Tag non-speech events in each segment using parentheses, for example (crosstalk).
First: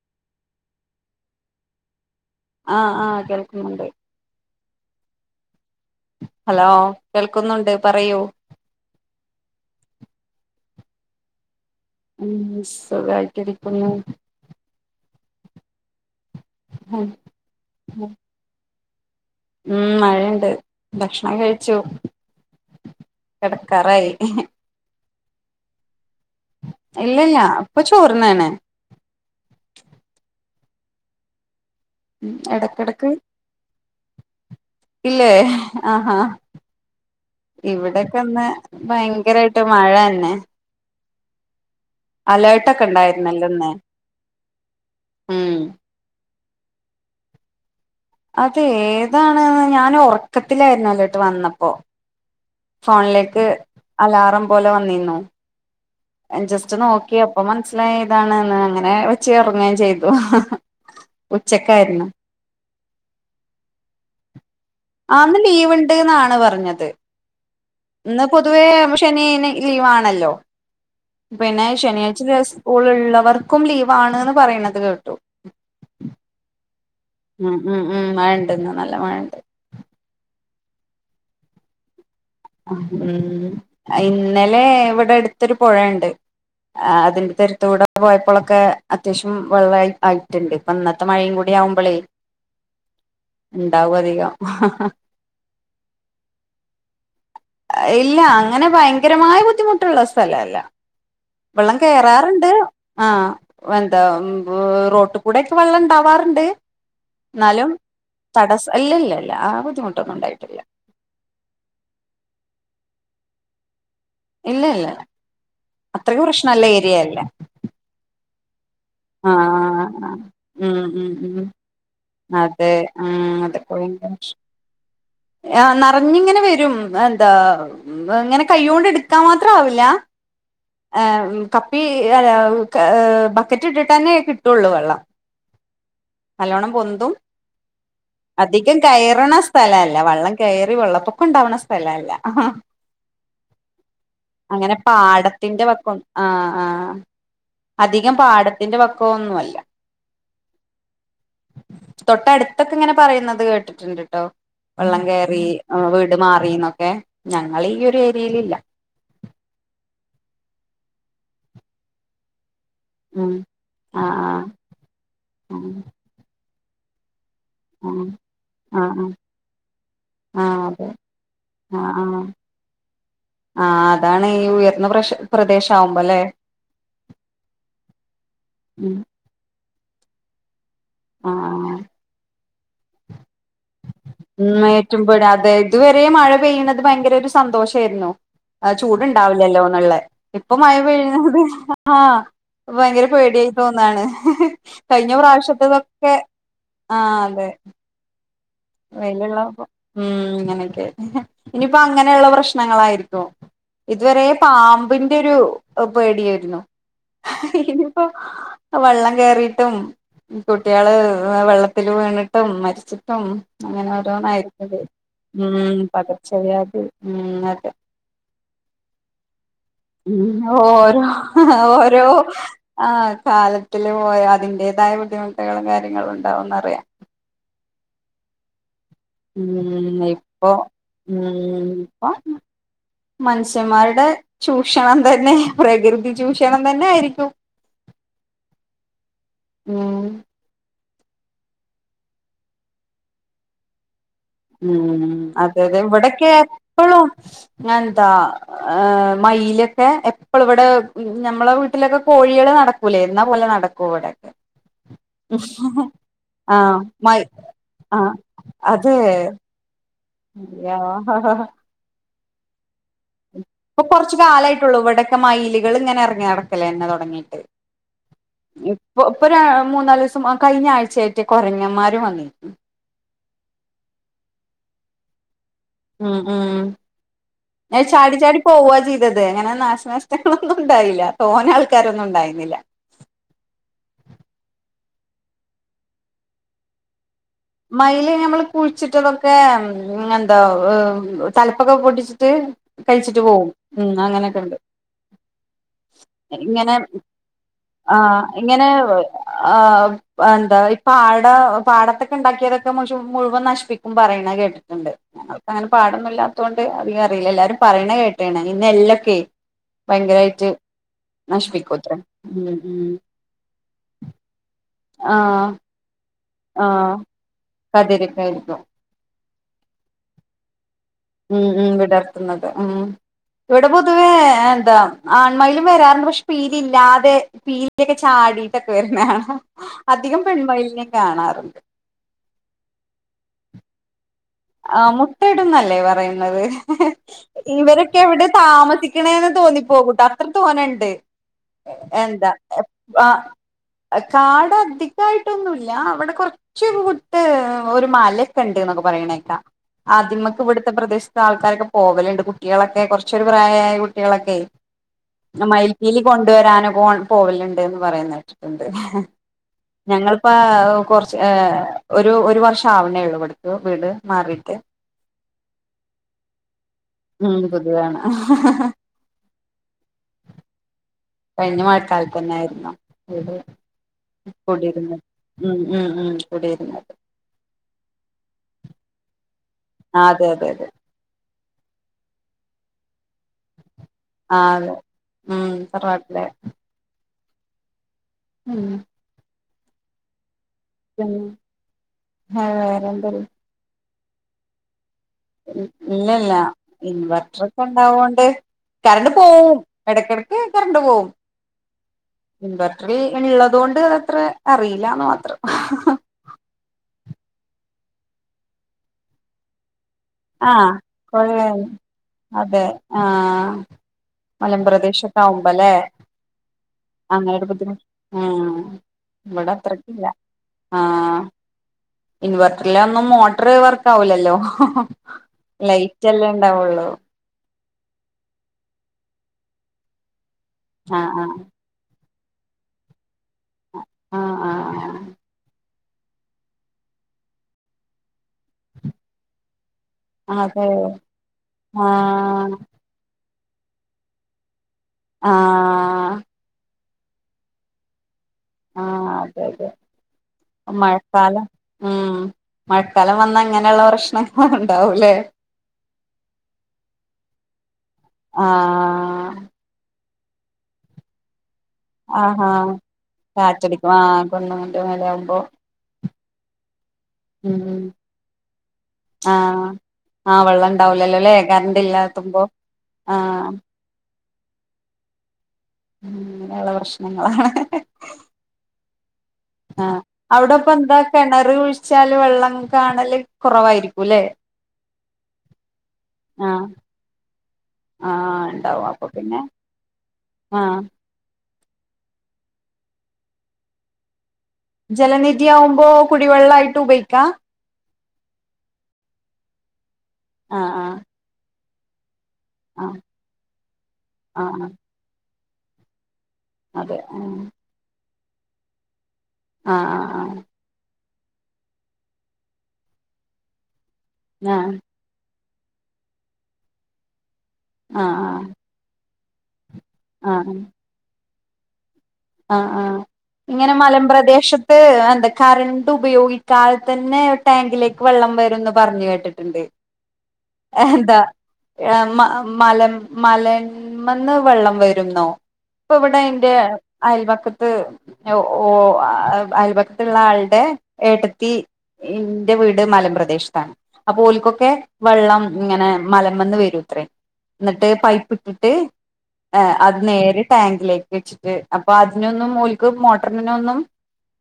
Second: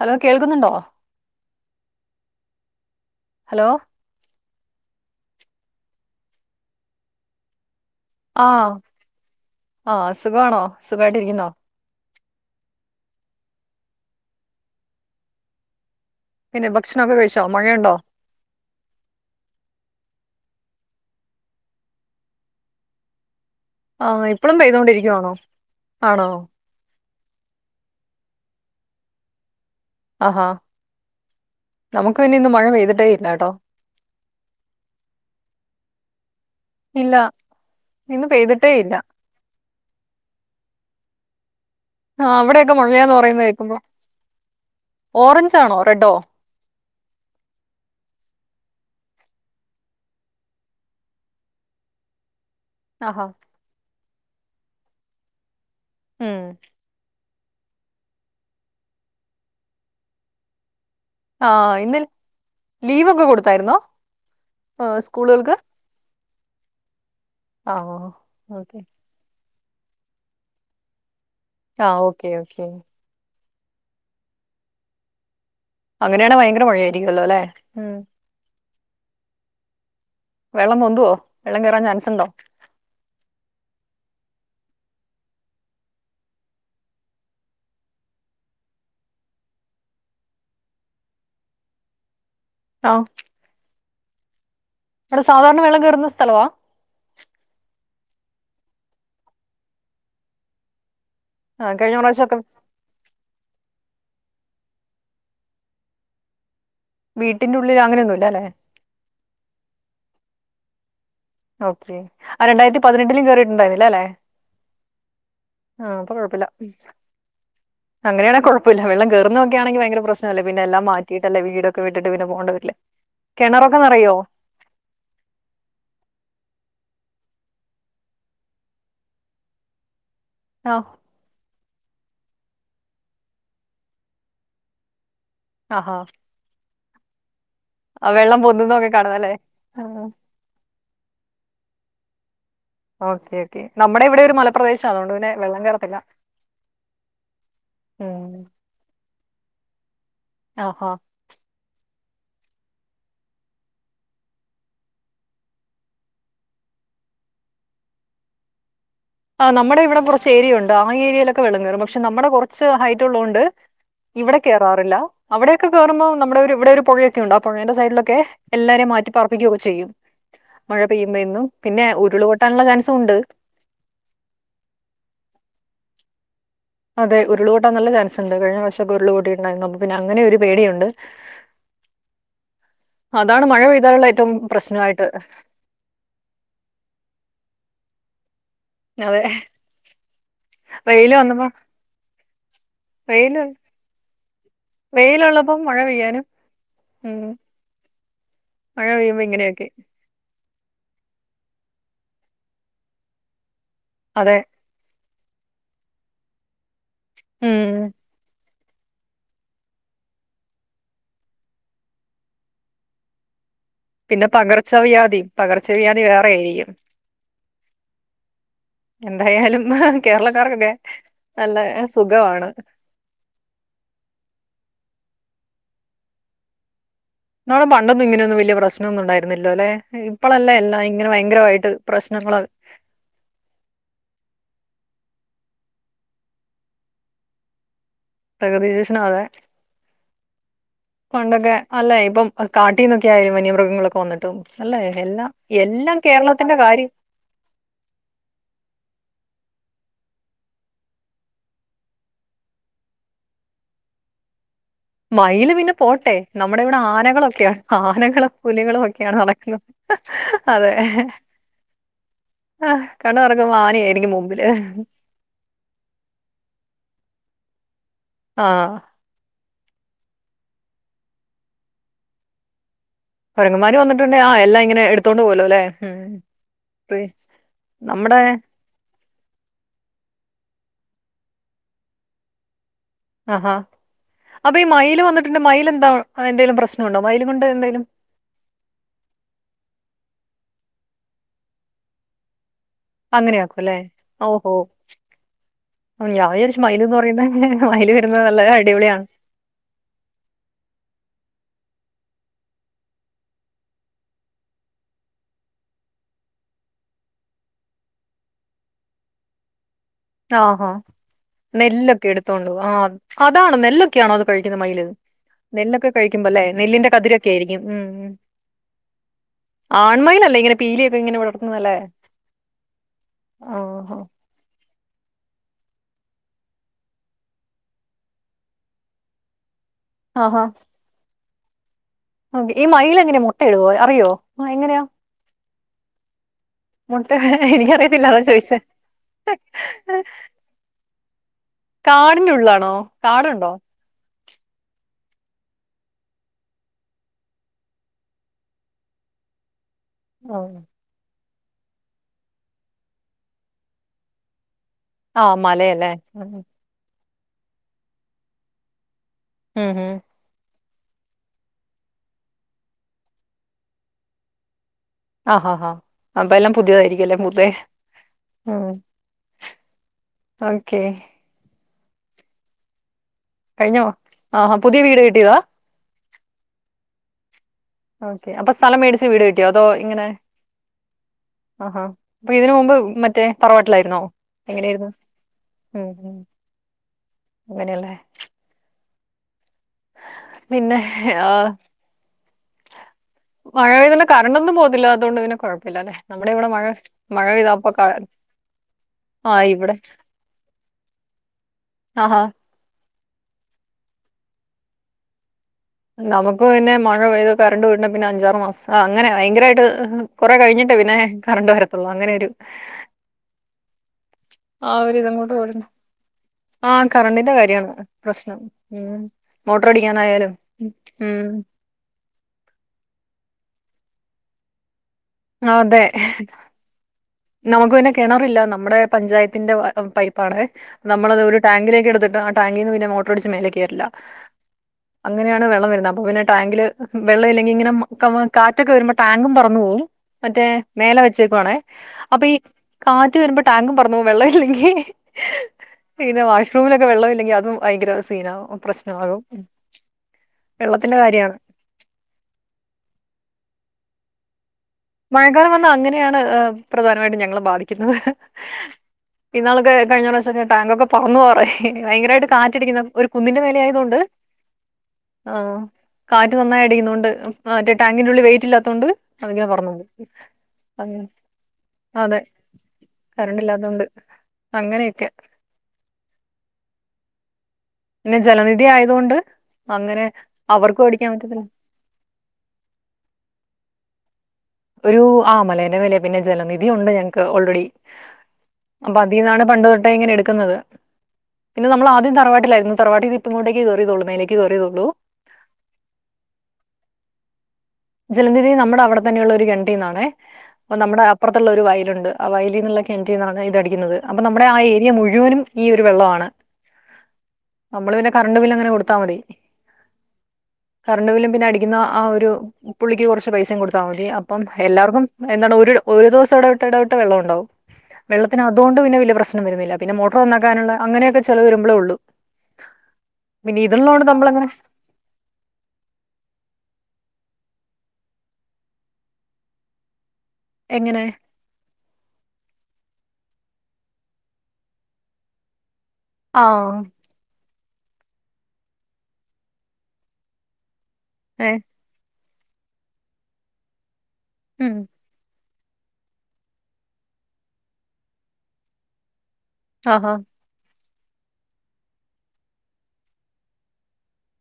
Hello കേൾക്കുന്നുണ്ടോ? ആഹ് ആ ഹലോ കേൾക്കുന്നുണ്ട് ഹലോ കേൾക്കുന്നുണ്ട് പറയൂ ആ ആഹ് സുഖാണോ സുഖായിട്ടിരിക്കുന്നോ മ്മ് സുഖായിട്ടിരിക്കുന്നു പിന്നെ ഉം ഭക്ഷണോക്കെ കഴിച്ചോ മഴയുണ്ടോ മ്മ് മഴേണ്ട് ഭക്ഷണം കഴിച്ചു കെടക്കാറായ ആ ഇപ്പളും പെയ്തോണ്ടിരിക്കുവാണോ ആണോ ഇല്ലില്ല ഇപ്പൊ ചോറിന്നേണ് ആഹാ നമുക്ക്ന്നെ ഇന്ന് മഴ ഇടക്കിടക്ക് പെയ്തിട്ടേ ല്ലട്ടോ ഇല്ലേ ആഹ് ആ ഇല്ല ഇന്ന് ഇവിടെക്കെന്ന് പെയ്തിട്ടേ ഇല്ല ഭ യങ്കരായിട്ട് മഴന്നെ ആഹ അവിടെക്കെ അലേർട്ടൊക്കെ മഴയാന്ന് പറയുന്ന ഉണ്ടായിരുന്നല്ലോ ഇന്ന് കേക്കുമ്പോ ഉം ഓറഞ്ച് ആണോ റെഡോ അത് ഏതാണ്ന്ന് ഞാൻ ഉറക്കത്തിലായിര്നാലർട്ട് വന്നപ്പോ ആഹാ ഫോണിലേക്ക് അലാറം പോലെ വന്നിന്നു ഉം ജസ്റ്റ് നോക്കിയ പ്പൊ മനസ്സിലായി ഇതാണ്ന്ന് അങ്ങനെ വെച്ച് ഒറങ്ങയും ചെയ്തു ആ ഇന്ന് ഉച്ചക്കായിരുന്നു ലീവൊക്കെ കൊടുത്തായിരുന്നോ സ്കൂളുകൾക്ക് ണ്ട് ന്നാണ് പറഞ്ഞത് ആഹ് ഇന്ന് പൊതുവേ ഓക്കെ ശനിന് ലീവണല്ലോ പിന്നെ ആഹ് ഓക്കെ ശനിയാഴ്ച ഓക്കെ സ്കൂള്ള്ളവർക്കും ലീവാണ്ന്ന് പറയ്ണത് കേട്ടു അങ്ങനെയാണെ ഭയങ്കര മഴയായിരിക്കും ആഹ് ഉം ഉം മഴ ഉണ്ട്ന്ന് നല്ല മഴണ്ട് വെള്ളം പൊന്തുവോ വെള്ളം കേറാൻ ചാൻസ്സുണ്ടോ മ് അഹ് ഇന്നലെ ഇവിടെ എടുത്തൊരു പൊഴയുണ്ട്. ആ അതിന്റെ എര്ത്ത് കൂടെ പോയപ്പോളൊക്കെ അത്യാവശ്യം വെള്ള ആയിട്ട്ണ്ട്. ഇപ്പൊ ഇന്നത്തെ മഴയും കൂടി ആവുമ്പളേ ഔ ഇണ്ടാവു അധികം ഹഹ അവിടെ സാധാരണ വെള്ളം കേറുന്ന സ്ഥലവാ ഇല്ല അങ്ങനെ ഭയങ്കരമായി ബുദ്ധിമുട്ടുള്ള സ്ഥല അല്ല. ആ വെള്ളം കഴിഞ്ഞ പ്രാവശ്യമൊക്കെ കേറാറുണ്ട്. ആ വെന്താ വേ റോട്ടുകൂടൊക്കെ വെള്ളം ഇണ്ടാവാറ്ണ്ട്. വീട്ടിന്റെ ഇന്നാലും ഉള്ളിൽ അങ്ങനെയൊന്നുമില്ല അല്ലേ തടസ്സം ഇല്ല ഇല്ലല്ല ആ ബുദ്ധിമുട്ടൊന്നുണ്ടായിട്ടില്ല. ഓക്കെ. ആ രണ്ടായിരത്തി പതിനെട്ടിലും കേറിട്ടുണ്ടായിരുന്നില്ല ല്ലേ ഇല്ലല്ല അത്രയ്ക്ക് കുഴപ്പമില്ല പ്രശ്നൊള്ള ഏരിയല്ല. അങ്ങനെയാണെ കൊഴപ്പല്ല വെള്ളം കേറുന്നൊക്കെ ആണെങ്കി ആഹ് വയങ്കര പ്രേശ്നല്ലേ പിന്നെല്ലാം മാറ്റയിട്ടല്ലേ വീടോക്കെ വിട്ടിട്ട് പിന്ന പോണ്ടത്. തെ ആഹ് അതെ പോയേണ്ട്. ആഹ് നറഞ്ഞിങ്ങനെ വെരും. എന്താ (unintelligible) ഇങ്ങനെ കൈയ്യോണ്ട് എടുക്കാൻ മാത്ര ആവില്ല. ആഹ്. ഏഹ് കപ്പി അല്ല ഏഹ് ബക്കറ്റ് ഇട്ടിട്ടന്നെ കിട്ടുള്ളൂ വെള്ളം. അഹാ നല്ലോണം പൊന്തും. വെള്ളം അധികം പൊന്തുന്നൊക്കെ കാണും അല്ലേ കയറണ ആ സ്ഥലല്ല. വള്ളം കെയറി വെള്ളപ്പൊക്കം ഉണ്ടാവണ സ്ഥലല്ല. ഹ ഹ ഓക്കെ ഓക്കെ നമ്മുടെ ഇവിടെ ഒരു അങ്ങനെ മലപ്രദേശം അതുകൊണ്ട് പിന്നെ വെള്ളം പാടത്തിന്റെ വക്കൊ കയറത്തില്ല ആഹ് ആഹ് അധികം ഉം പാടത്തിന്റെ വക്കൊന്നു അല്ല. ആഹ് ഹാ തൊട്ടടുത്തൊക്കെ ഇങ്ങനെ പറയുന്നത് കേട്ടിട്ടുണ്ട്ട്ടോ. വെള്ളം കേറി ആഹ് വീട് മാറീന്നൊക്കെ. ഞങ്ങളെ ഈ ഒരു ഏരിയേലില്ല. ആഹ് നമ്മടെ ഇവിടെ കൊറച്ച് ഏരിയ ഉണ്ട്. ആഹ് ഏരിയയിലൊക്കെ വെള്ളം കേറും. പക്ഷെ നമ്മടെ കൊറച്ച് ഹൈ ഉം ട്ടുള്ളോണ്ട് ഇവിടെ ആഹ് കേറാറില്ല. അവിടെക്കെ ആഹ് കേറുമ്പോ നമ്മുടെ ഇവിടെ ഒരു പുഴ ക്കേണ്ട്. ആഹ് പൊഴേന്റെ സൈഡിലൊക്കെ എല്ലാരേം ആഹ് മാറ്റിപ്പാർപ്പിക്കൊക്കെ ചെയ്യും. ആഹ് ആഹ് ആഹ് മഴ അതെ പെയ്യുമ്പേ എന്നും പിന്നെ ആഹ് ആഹ് ഉരുള് പൊട്ടാനുള്ള ചാൻസുണ്ട്. ആഹ് അതാണ് ഈ ഉയർന്ന പ്രഷ പ്രദേശം ആവുമ്പോ അല്ലേ. അതെ ഉരുൾ പൊട്ടാൻ നല്ല ചാൻസ് ഇണ്ട്. കഴിഞ്ഞ പ്രാവശ്യക്കെ ഉം ഉരുൾ പൊട്ടിയിട്ടുണ്ടായിരുന്നു. അപ്പൊ പിന്നെ അങ്ങനെ ഒരു പേടിയുണ്ട്. ആഹ് അതാണ് മഴ പെയ്താലുള്ള ഏ ഉം ഏറ്റവും പേടി അതായിട്ട് വെരെ മഴ പെയ്യ്ണത് ഭയങ്കര ഒര് സന്തോഷേയിരുന്നു. ആ അതെ ചൂടുണ്ടാവില്ലല്ലോന്നുള്ളെ. ഇപ്പൊ മഴ വെയില് വന്നപ്പോ പെയ്യുന്നത് ആഹ് ഇപ്പൊ ഭയങ്കര വെയില് പേടിയായി തോന്ന് ആണ്. ഇഹ് ഇഹ് കഴിഞ്ഞ വെയിലുള്ളപ്പോ മഴ പ്രാവശ്യത്തതൊക്കെ പെയ്യാനും ആഹ് ഉം അതെ. മഴ പെയ്യുമ്പോ വെയിലുള്ള ഇങ്ങനെയൊക്കെ അപ്പം ഉം അങ്ങനെയൊക്കെ. ഇഹ് ഇനിയിപ്പോ അങ്ങനെയുള്ള പ്രശ്നങ്ങളായിരിക്കും. ഇത് വരെ അതെ പാമ്പിന്റെ ഒരു പേടിയായിരുന്നു. ഇഹ് ഉം ഇഹ് ഇനിയിപ്പോ വെള്ളം കേറീട്ടും കുട്ടിയള് വെള്ളത്തില് വീണിട്ടും മരിച്ചിട്ടും അങ്ങനെ പിന്നെ ഓരോന്നായിര്ക്ക് ഇത് പകർച്ചവ്യാധി ഉം പകർച്ചവ്യാധി വേറെ ആയിരിക്കും പകർച്ചവ്യാധി ഉം അത് എന്തായാലും ഇഹ് ഇഹ് ഉം ഓരോ ഇഹ് ഇഹ് ഓരോ സുഖമാണ് ആഹ് കാലത്തില് പോയാ അതിന്റേതായ ബുദ്ധിമുട്ടുകളും കാര്യങ്ങളും ഉണ്ടാവൂന്ന് അറിയാം. ഇന്നാലും പണ്ടൊന്നും ഇങ്ങനൊന്നും വല്യ പ്രശ്‌നൊന്നും ഉണ്ടായി രുന്നില്ലല്ലോ. ഉം ഇപ്പൊ ഇപ്പളല്ലേ എല്ലാം ഇങ്ങനെ ഉം വയങ്കരമായിട്ട് ഇപ്പൊ പ്രശ്നങ്ങളൊ മനുഷ്യന്മാരുടെ ചൂഷണം തന്നെ പ്രകൃതി ചൂഷണം തന്നെ ആയിരിക്കും. പ്രകൃതി ചൂഷണം അതെ. ഉം പണ്ടൊക്കെ അല്ല ഇപ്പം കാട്ടീന്നൊക്കെ ആയാലും വന്യമൃഗങ്ങളൊക്കെ വന്നിട്ടും അല്ലെ ഉം എല്ലാം അതെ അതെ. എല്ലാം ഇവടക്കെ കേരളത്തിന്റെ കാര്യം എപ്പളും എന്താ? ഏഹ് മയിലൊക്കെ എപ്പളും ഇവിടെ ഞമ്മളെ വീട്ടിലൊക്കെ കോഴികള് നട ക്കൂലെ എന്ന പോലെ നടക്കും ഇവിടൊക്കെ. മയില് പിന്നെ പോട്ടെ. നമ്മടെ ഇവിടെ ആഹ് മയി ആനകളൊക്കെയാ ആഹ് ആനകളും പുലികളും ഒക്കെയാണ് നടക്കുന്നേ യാ ആഹ് കണ്ണു തൊറക്കുമ്പോം ആനയായിരിക്കും മുമ്പില്. ക്കെ മയിലുകള് ഇങ്ങനെ ഇറങ്ങി നടക്കലന്നെ തൊടങ്ങിട്ട്. ആഹ് ഇപ്പൊ ഇപ്പൊ രാ മൂന്നാല് ദിവസം ആഹ് കഴിഞ്ഞ ആഴ്ചയായിട്ട് കുറങ്ങന്മാര് വന്നേക്കണ്. കുരങ്ങന്മാര് വന്നിട്ടുണ്ടെ ആഹ് എല്ലാം ഇങ്ങനെ എടുത്തോണ്ട് പോവുല്ലോ അല്ലെ.? ഉം ഉം പി- നമ്മുടെ ചാടിച്ചാടി പോവാ ചി അത് അങ്ങനെ നാശനഷ്ടങ്ങളൊന്നും ഉണ്ടായില്ല. തോന ആൾക്കാരൊന്നും ഉണ്ടായിരുനില്ല. ആഹാ അപ്പൊ ഈ മയില് വന്നിട്ടുണ്ടെ മയിൽ എന്താ എന്തെങ്കിലും പ്രശ്നം ഉണ്ടോ? മയിൽ കൊണ്ട് എന്തെലും പ്പ ഞമ്മള് കുഴിച്ചിട്ടതൊക്കെ എന്താ തലപ്പൊക്കെ പൊടിച്ചിട്ട് കഴിച്ചിട്ട് പോവും അങ്ങനെയാക്കും അല്ലേ ഉം അങ്ങനൊക്കെ ഓഹോ ഉണ്ട്. ഉം, ഞാൻ വിചാരിച്ചു ഇങ്ങനെ മയില്ന്ന് പറയുന്നെ മയില് ആഹ് വരുന്നത് നല്ല ഇങ്ങനെ അടിപൊളിയാണ് ആഹ് പ്പ എന്താ ഇ പാട പാടത്ത ക്കെ ഉണ്ടാക്കിയതൊക്കെ മു മുഴുവൻ നശിപ്പിക്കും പറയണ കേട്ടിട്ടുണ്ട്. അ അങ്ങനെ പാടൊന്നും ഇല്ലാത്തോണ്ട് അധികം അറിയില്ല എല്ലാരും പറയണ കേട്ടക്കണ് ഈ നെല്ലോക്കെ ഭയങ്കരായിട്ട് ആഹാ നശിപ്പിക്കൂത്ര ഉം.. അതണോ നെല്ലൊക്കാണോ അത് കഴിക്കുന്ന മൈയില്? ആഹ് ക്കുമ്പോല്ലേ നെല്ലിന്റെ കതിരൊക്കെ ആയിരിക്കും ഉം കതിരൊക്കായിരിക്കും ആൺ മയിലല്ലേ ഇങ്ങനെ പീലിയൊക്കെങ്ങനേ ഉം ഉം വിടർത്തുന്നത് ഉം ഇവിടെ ആഹാ പൊതുവേ എന്താ? ആൺമയിലും വരാറുണ്ട് പക്ഷെ പീല ഇല്ലാതെ പീലൊക്കെ ചാടിട്ടൊക്കെ വരുണേ അധികം ആഹാ പെൺമയലിനെ കാണാറുണ്ട്. ഈ മയിലേങ്ങനെ മുട്ടയ ഇടുവോ അറിയോ? ആ എങ്ങനെയാ ആഹ് മുട്ട ഇടുന്നല്ലേ പറയുന്നത്. മുട്ട ഇവരൊക്കെ എനിക്കറിയത്തില്ല അതാ എവിടെ ചോദിച്ചേ താമസിക്കണെന്ന് തോന്നിപ്പോകൂട്ട അത്രക്ക് തോനേണ്ട്. എന്താ കാടിന്റെ ഉള്ളിലാണോ എപ്പ കാടുണ്ടോ കാട് അധികായിട്ടൊന്നുല്ല അവിടെ കൊറ ച്ച് കുട്ട് ഒരു മലയൊക്കെ ഉണ്ട് എന്നൊക്കെ പറയണേക്കാ ആദമക്കെ ആഹ് ഇവിടുത്തെ പ്രദേശത്ത്. ആൾക്കാരൊക്കെ പോവലുണ്ട് കുട്ടികളൊക്കെ കുറച്ചൊരു പ്രായമായ കുട്ടികളൊക്കെ. ആ മയിൽ മലയല്ലേ ഉം പീലികൊണ്ടുവരാന പോൺ പോവലണ്ട്ന്ന് പറയ കേട്ടിട്ടുണ്ട് ഉം ഉം. ഞങ്ങളിപ്പ കൊറ ച്ച് ഒരു ഒരു വർഷം ആവണേ ഉള്ളു കൊടുക്ക വീട് മാറിയിട്ട് ആഹാ ഹാഎന്തെല്ലാം പുതിയതായിരി ക്കുല്ലെ ഉം പുതിയേ പുതിയതാണ് ഉം ഓക്കെ. കഴിഞ്ഞ മഴക്കാലത്ത് തന്നൊയിയിരുന്നു. കഴിഞ്ഞോ ആഹാ പുതിയ വീട് കിട്ടിയതാ. ഉം ഉം കൂടിയിരന്നത്. ഓക്കെ. അപ്പൊ സ്ഥലം മേടിച്ച് വീട് വെക്കു അതോ ആ ഇങ്ങനെ അതെ അതെ അതെ ആഹാ അപ്പൊ ഇതിന് മുമ്പ് മറ്റേ തറവാട്ടിലായിരുന്നോ ആ അതെ എങ്ങനെയായിരുന്നുഉം ഉം ഉം തറവാട്ടിലെ അങ്ങനെയല്ലേ? ഉം പിന്നെ പിന്നെ ആഹ് വേറെന്ത മഴ ആയോണ്ട് കരണ്ടന്നും പോകത്തില്ല അതുകൊണ്ട് പിന്നേ ഇല്ലല്ല ഇൻവെർട്ടർ പെയ്താ ഒക്കെ അപ്പൊ ക ഉണ്ടായോണ്ട് കറണ്ട് ആ പോവും ഇവിടെ എടക്കെടക്ക് കറണ്ട് പോവും. ആഹാ ഇൻവെർട്ടർ ഇള്ളതൊണ്ട് അതത്ര അറിയില്ലന്ന് മാത്രം നമുക്ക് പിന്നെ മഴ പെയ്ത് കറണ്ട് പോയിട്ട്പിന്നെ അഞ്ചാറ് മാസം അങ്ങനെ ഭയങ്കരായിട്ട് കൊറെ ആഹ് കഴിഞ്ഞിട്ട് പിന്നെ കൊഴ കറണ്ട് വരത്തുള്ളൂ അങ്ങനെയൊരു അതെ ആഹ് മലമ്പ്രദേശൊക്കെ ആവുമ്പല്ലേ ആഹ് കറണ്ടിന്റെ കാര്യാണ് പ്രശ്നം ഉം ഉം ഇവിടെ മോട്ടോർ അത്രക്കില്ല അടിക്കാനായാലും ഉം ഇൻവെർട്ടറിലർഞ്ഞ മോട്ടർ വർക്ക് ആവൂലല്ലോ അതെ ലൈറ്റ് അല്ലെ ഉണ്ടാവുള്ളൂ നമുക്ക് പിന്നെ കിണറില്ല നമ്മുടെ പഞ്ചായത്തിന്റെ പൈ പ്പാണേ നമ്മളത് ആഹ് ഒരു ടാങ്കിലേക്ക് എടുത്തിട്ട് ആ ടാങ്കിൽ നിന്ന്പിന്നെ മോട്ട റടിച്ച് മേലെ കേറില്ല ആഹ് ആഹ് ആഹ് അങ്ങനെയാണ് വെള്ളം വരുന്നത് അപ്പൊ പിന്നെ ടാങ്കില് വെള്ളം ഇല്ലെങ്കി ഇങ്ങനെ കാറ്റൊക്കെ വരുമ്പോ ടാങ്കും പറന്ന് പോവും ആഹ് മറ്റേ അതെ മേലെ വെച്ചേക്കുവാണേ അപ്പൊ ഈ ആഹ് കാറ്റ് വരുമ്പോ ടാങ്കും പറന്ന് പോവും വെള്ളം ഇല്ലെങ്കി ആഹ് പിന്നെ വാഷ്റൂമിലെ വെള്ളം ഇല്ലെങ്കി അതും ഭയങ്കര സീനാകും ആഹ് പ്രശ്നമാകും അതെ അതെ വെള്ളത്തിന്റെ കാര്യമാണ് ആഹ് മഴക്കാലം വന്ന ഇങ്ങനെയുള്ള പ്രശ്നം ആഹ് ഉണ്ടാവു മഴക്കാലം വന്ന അങ്ങനെയാണ് പ്രധാനമായിട്ടും ഞങ്ങളെ ബാധിക്കുന്നത് ആഹ് ഇന്നാളൊക്കെ കഴിഞ്ഞ പ്രാവശ്യം ഒക്കെ ടാങ്കൊക്കെ പറന്നു പറേ ക്കെ ഭയങ്കരായിട്ട് ആഹാ കാറ്റടിക്കുന്ന ഒരു കുന്നിന്റെ മേലെ ആയത് കാറ്റടിക്കും കൊണ്ട് ആഹ് കുന്നുമ്മന്റെ മേലെ ആവുമ്പോ ആഹ് കാറ്റ് നന്നായി അടിക്കുന്നുണ്ട് മറ്റേ ഉം ടാങ്കിന്റെ ഉള്ളിൽ വെയിറ്റ്ല്ലാത്തോണ്ട് അത്ങ്ങനെ ആഹ് പറന്ന് പോവും ആഹ് വെള്ളം ഉണ്ടാവൂലല്ലോല്ലേ കറണ്ട് അതെ ഇല്ലാത്തുമ്പോ ആഹ് അങ്ങനെ ഒക്കെ ഉം അങ്ങനെയുള്ള പ്രശ്നങ്ങളാണ് പിന്നെ ജലനിധി ആയതുകൊണ്ട് ആഹ് അങ്ങനെ അവർക്കും അവിടെപ്പെന്താ അടിക്കാൻ പറ്റത്തില്ല കെണറ് കുഴിച്ചാല് വെള്ളം കാണല് കുറവായിരിക്കുല്ലേ ഒരു ആഹ് മലേന്റെ മേലെ പിന്നെ ജലനിധി ഉണ്ട് ഞങ്ങക്ക് ഓൾറെഡി ആഹ് ഉണ്ടാവും അപ്പൊ പിന്നെ അതിൽന്നാണ് പണ്ട് തൊട്ടെ ഇങ്ങനെ എടുക്കുന്നത് ആഹ് പിന്നെ നമ്മള് ആദ്യം തറവാട്ടിലായിരുന്നു തറവാട്ടിൽന്ന് ഇതേ ഇപ്പം ഇങ്ങോട്ട് കേറിയതെ ഒള്ളൂ മേലേക്ക് കേറിയതെ ഒള്ളു ജലനിധി ആവുമ്പോ കുടിവെള്ളായിട്ടു ഉപയോഗിക്കാ ജലനിധി നമ്മുടെ അവിടെ തന്നെയുള്ള ഒരു കെണറ്റീന്നാണെ അപ്പ ആഹ് നമ്മുടെ അപ്പുറത്തുള്ള ഒരു വയലുണ്ട് ആ വയൽ ന്നുള്ള ആഹ് കെണറ്റീന്നാണ് ഇത് അടിക്കുന്നത് അപ്പൊ ആഹ് നമ്മുടെ ആ ആഹ് ആഹ് ഏരിയ മുഴുവനും ഈ ഒരു വെള്ളവാണ് അതെ ആഹ് നമ്മള് പിന്നെ കറണ്ട് ബില്ല് അങ്ങനെ കൊടുത്താ മതി ആഹ് ആഹ് ആഹ് കറണ്ട് ബില്ലും പിന്നെ അടിക്കുന്ന ആ ഒരു പുള്ളിക്ക് കൊറച്ച് പൈസയും കൊടുത്താ മതി അപ്പം എല്ലാവർക്കും എന്താണ് ഒരു ഒരു ദിവസം എടവിട്ട് എടവിട്ട് വെള്ളം ഉണ്ടാവും ആഹ് വെള്ളത്തിന് അതുകൊണ്ട് പിന്നെ വല്യ പ്രശ്നം വരുന്നില്ല പിന്നെ ആഹ് മോട്ടോർന്നാക്കാനുള്ള അങ്ങനൊക്കെ ചെലവ് വരുമ്പളേ ഉള്ളൂ ആഹ് ആഹ് പിന്നെ ഇങ്ങനെ ഇതുള്ളതുകൊണ്ട് നമ്മളങ്ങനെ മലമ്പ്രദേശ ത്ത് എന്താ കറണ്ട് ഉപയോഗിക്കാതെ തന്നെ ടാങ്കിലേക്ക് വെള്ളം വരുന്ന് പറഞ്ഞു കേട്ടിട്ടുണ്ട് എങ്ങനെ എന്താ ഏഹ് മ മലം മലെമ്മന്ന് വെള്ളം വരുന്നോ ഇപ്പൊ ഇവിടെ ആ ഇന്റെ അയൽപക്കത്ത് ഓ ഓഹ് അയൽപക്കത്തുള്ള ആളുടെ ഏ ഏട്ടത്തി ന്റെ വീട് മലപ്രദേശത്താണ് അപ്പൊ ഓൽക്കൊക്കെ ഉം വെള്ളം ഇങ്ങനെ മലമ്മന്ന് വരൂത്രേ ന്നിട്ട് പൈപ്പ് ഇട്ടിട്ട് ഏഹ് അത് ആഹാ നേരെ ടാങ്കിലേക്ക് വെച്ചിട്ട് അപ്പൊ അതിനൊന്നും ഓൽക്ക് മോട്ടറിനൊന്നും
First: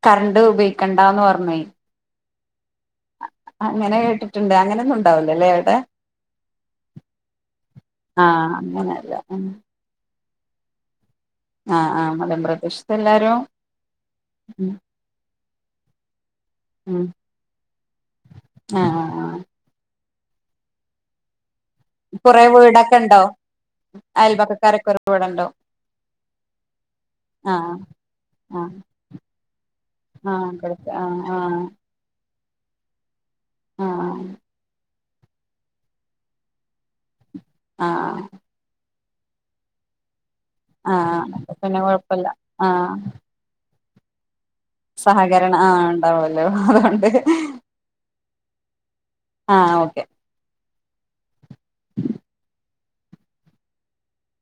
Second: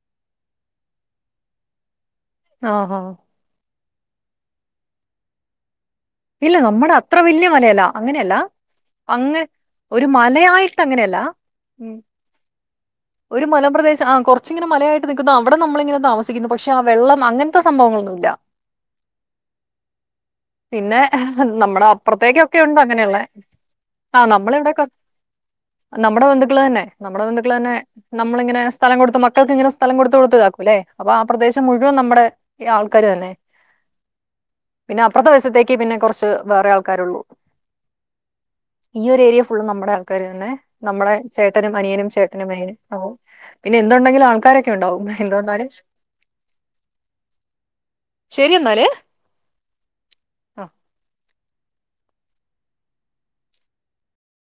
കറണ്ട് ഉപയോഗിക്കണ്ടന്ന് പറഞ്ഞെയ് ആഹാ അങ്ങനെ കേട്ടിട്ടുണ്ട് അങ്ങനെന്നും ഉണ്ടാവില്ലല്ലേ അവിടെ ഇല്ല നമ്മുടെ അത്ര വലിയ മലയല്ല അങ്ങനെയല്ല ആഹ് അങ്ങനെയല്ല അങ്ങ ഒരു മലയായിട്ട് അങ്ങനെയല്ല ആഹ് ഉം ആഹ് മലം പ്രദേശത്ത് എല്ലാരും ഒരു മലപ്രദേശ ആഹ് കൊറച്ച ഇങ്ങനെ ഉം മലയായിട്ട് നിക്കുന്നുന്നു അവിടെ നമ്മളിങ്ങനെ താമസിക്കുന്നു പക്ഷെ ആഹ് വെള്ളം അങ്ങനത്തെ സംഭവങ്ങളൊന്നും ഇല്ല ആഹ് ആഹ് ആഹ് പിന്നെ നമ്മുടെ കുറെ അപ്പുറത്തേക്കൊക്കെ ഉണ്ട് വീടൊക്കെ അങ്ങനെയുള്ള ഉണ്ടോ ആ നമ്മളിവിടെ കൊ- അയൽപക്കക്കാരൊക്കെറ വീടുണ്ടോ നമ്മുടെ ബന്ധുക്കള് തന്നെ നമ്മുടെ ബന്ധുക്കള് തന്നെ നമ്മളിങ്ങനെ ആഹ് സ്ഥലം കൊടുത്ത് മക്കൾക്ക് ഇങ്ങനെ സ്ഥലം കൊടുത്ത് കൊടുത്തതാക്കുലേ അപ്പൊ ആഹ് പ്രദേശം മുഴുവൻ നമ്മുടെ ഈ ആൾക്കാർ തന്നെ ആഹ് പിന്നെ അപ്പുറത്തെ വശത്തേക്ക് പിന്നെ കുറച്ച് വേറെ ആൾക്കാരുള്ളു ആഹ് ഈ ഒരു ഏരിയ ഫുള്ള് നമ്മുടെ ആൾക്കാർ തന്നെ നമ്മുടെ ആഹ് അപ്പൊ ചേട്ടനും പിന്നെ അനിയനും കൊഴപ്പല്ല ചേട്ടനും അനിയനും ആഹ് പിന്നെ എന്ത് ഉണ്ടേക്കിലും ആൾക്കാരൊ സഹകരണം ആഹ് ഉണ്ടാവല്ലോ അതൊണ്ട് ശരി എന്നാല് ആഹ് ഓക്കെ ആഹ്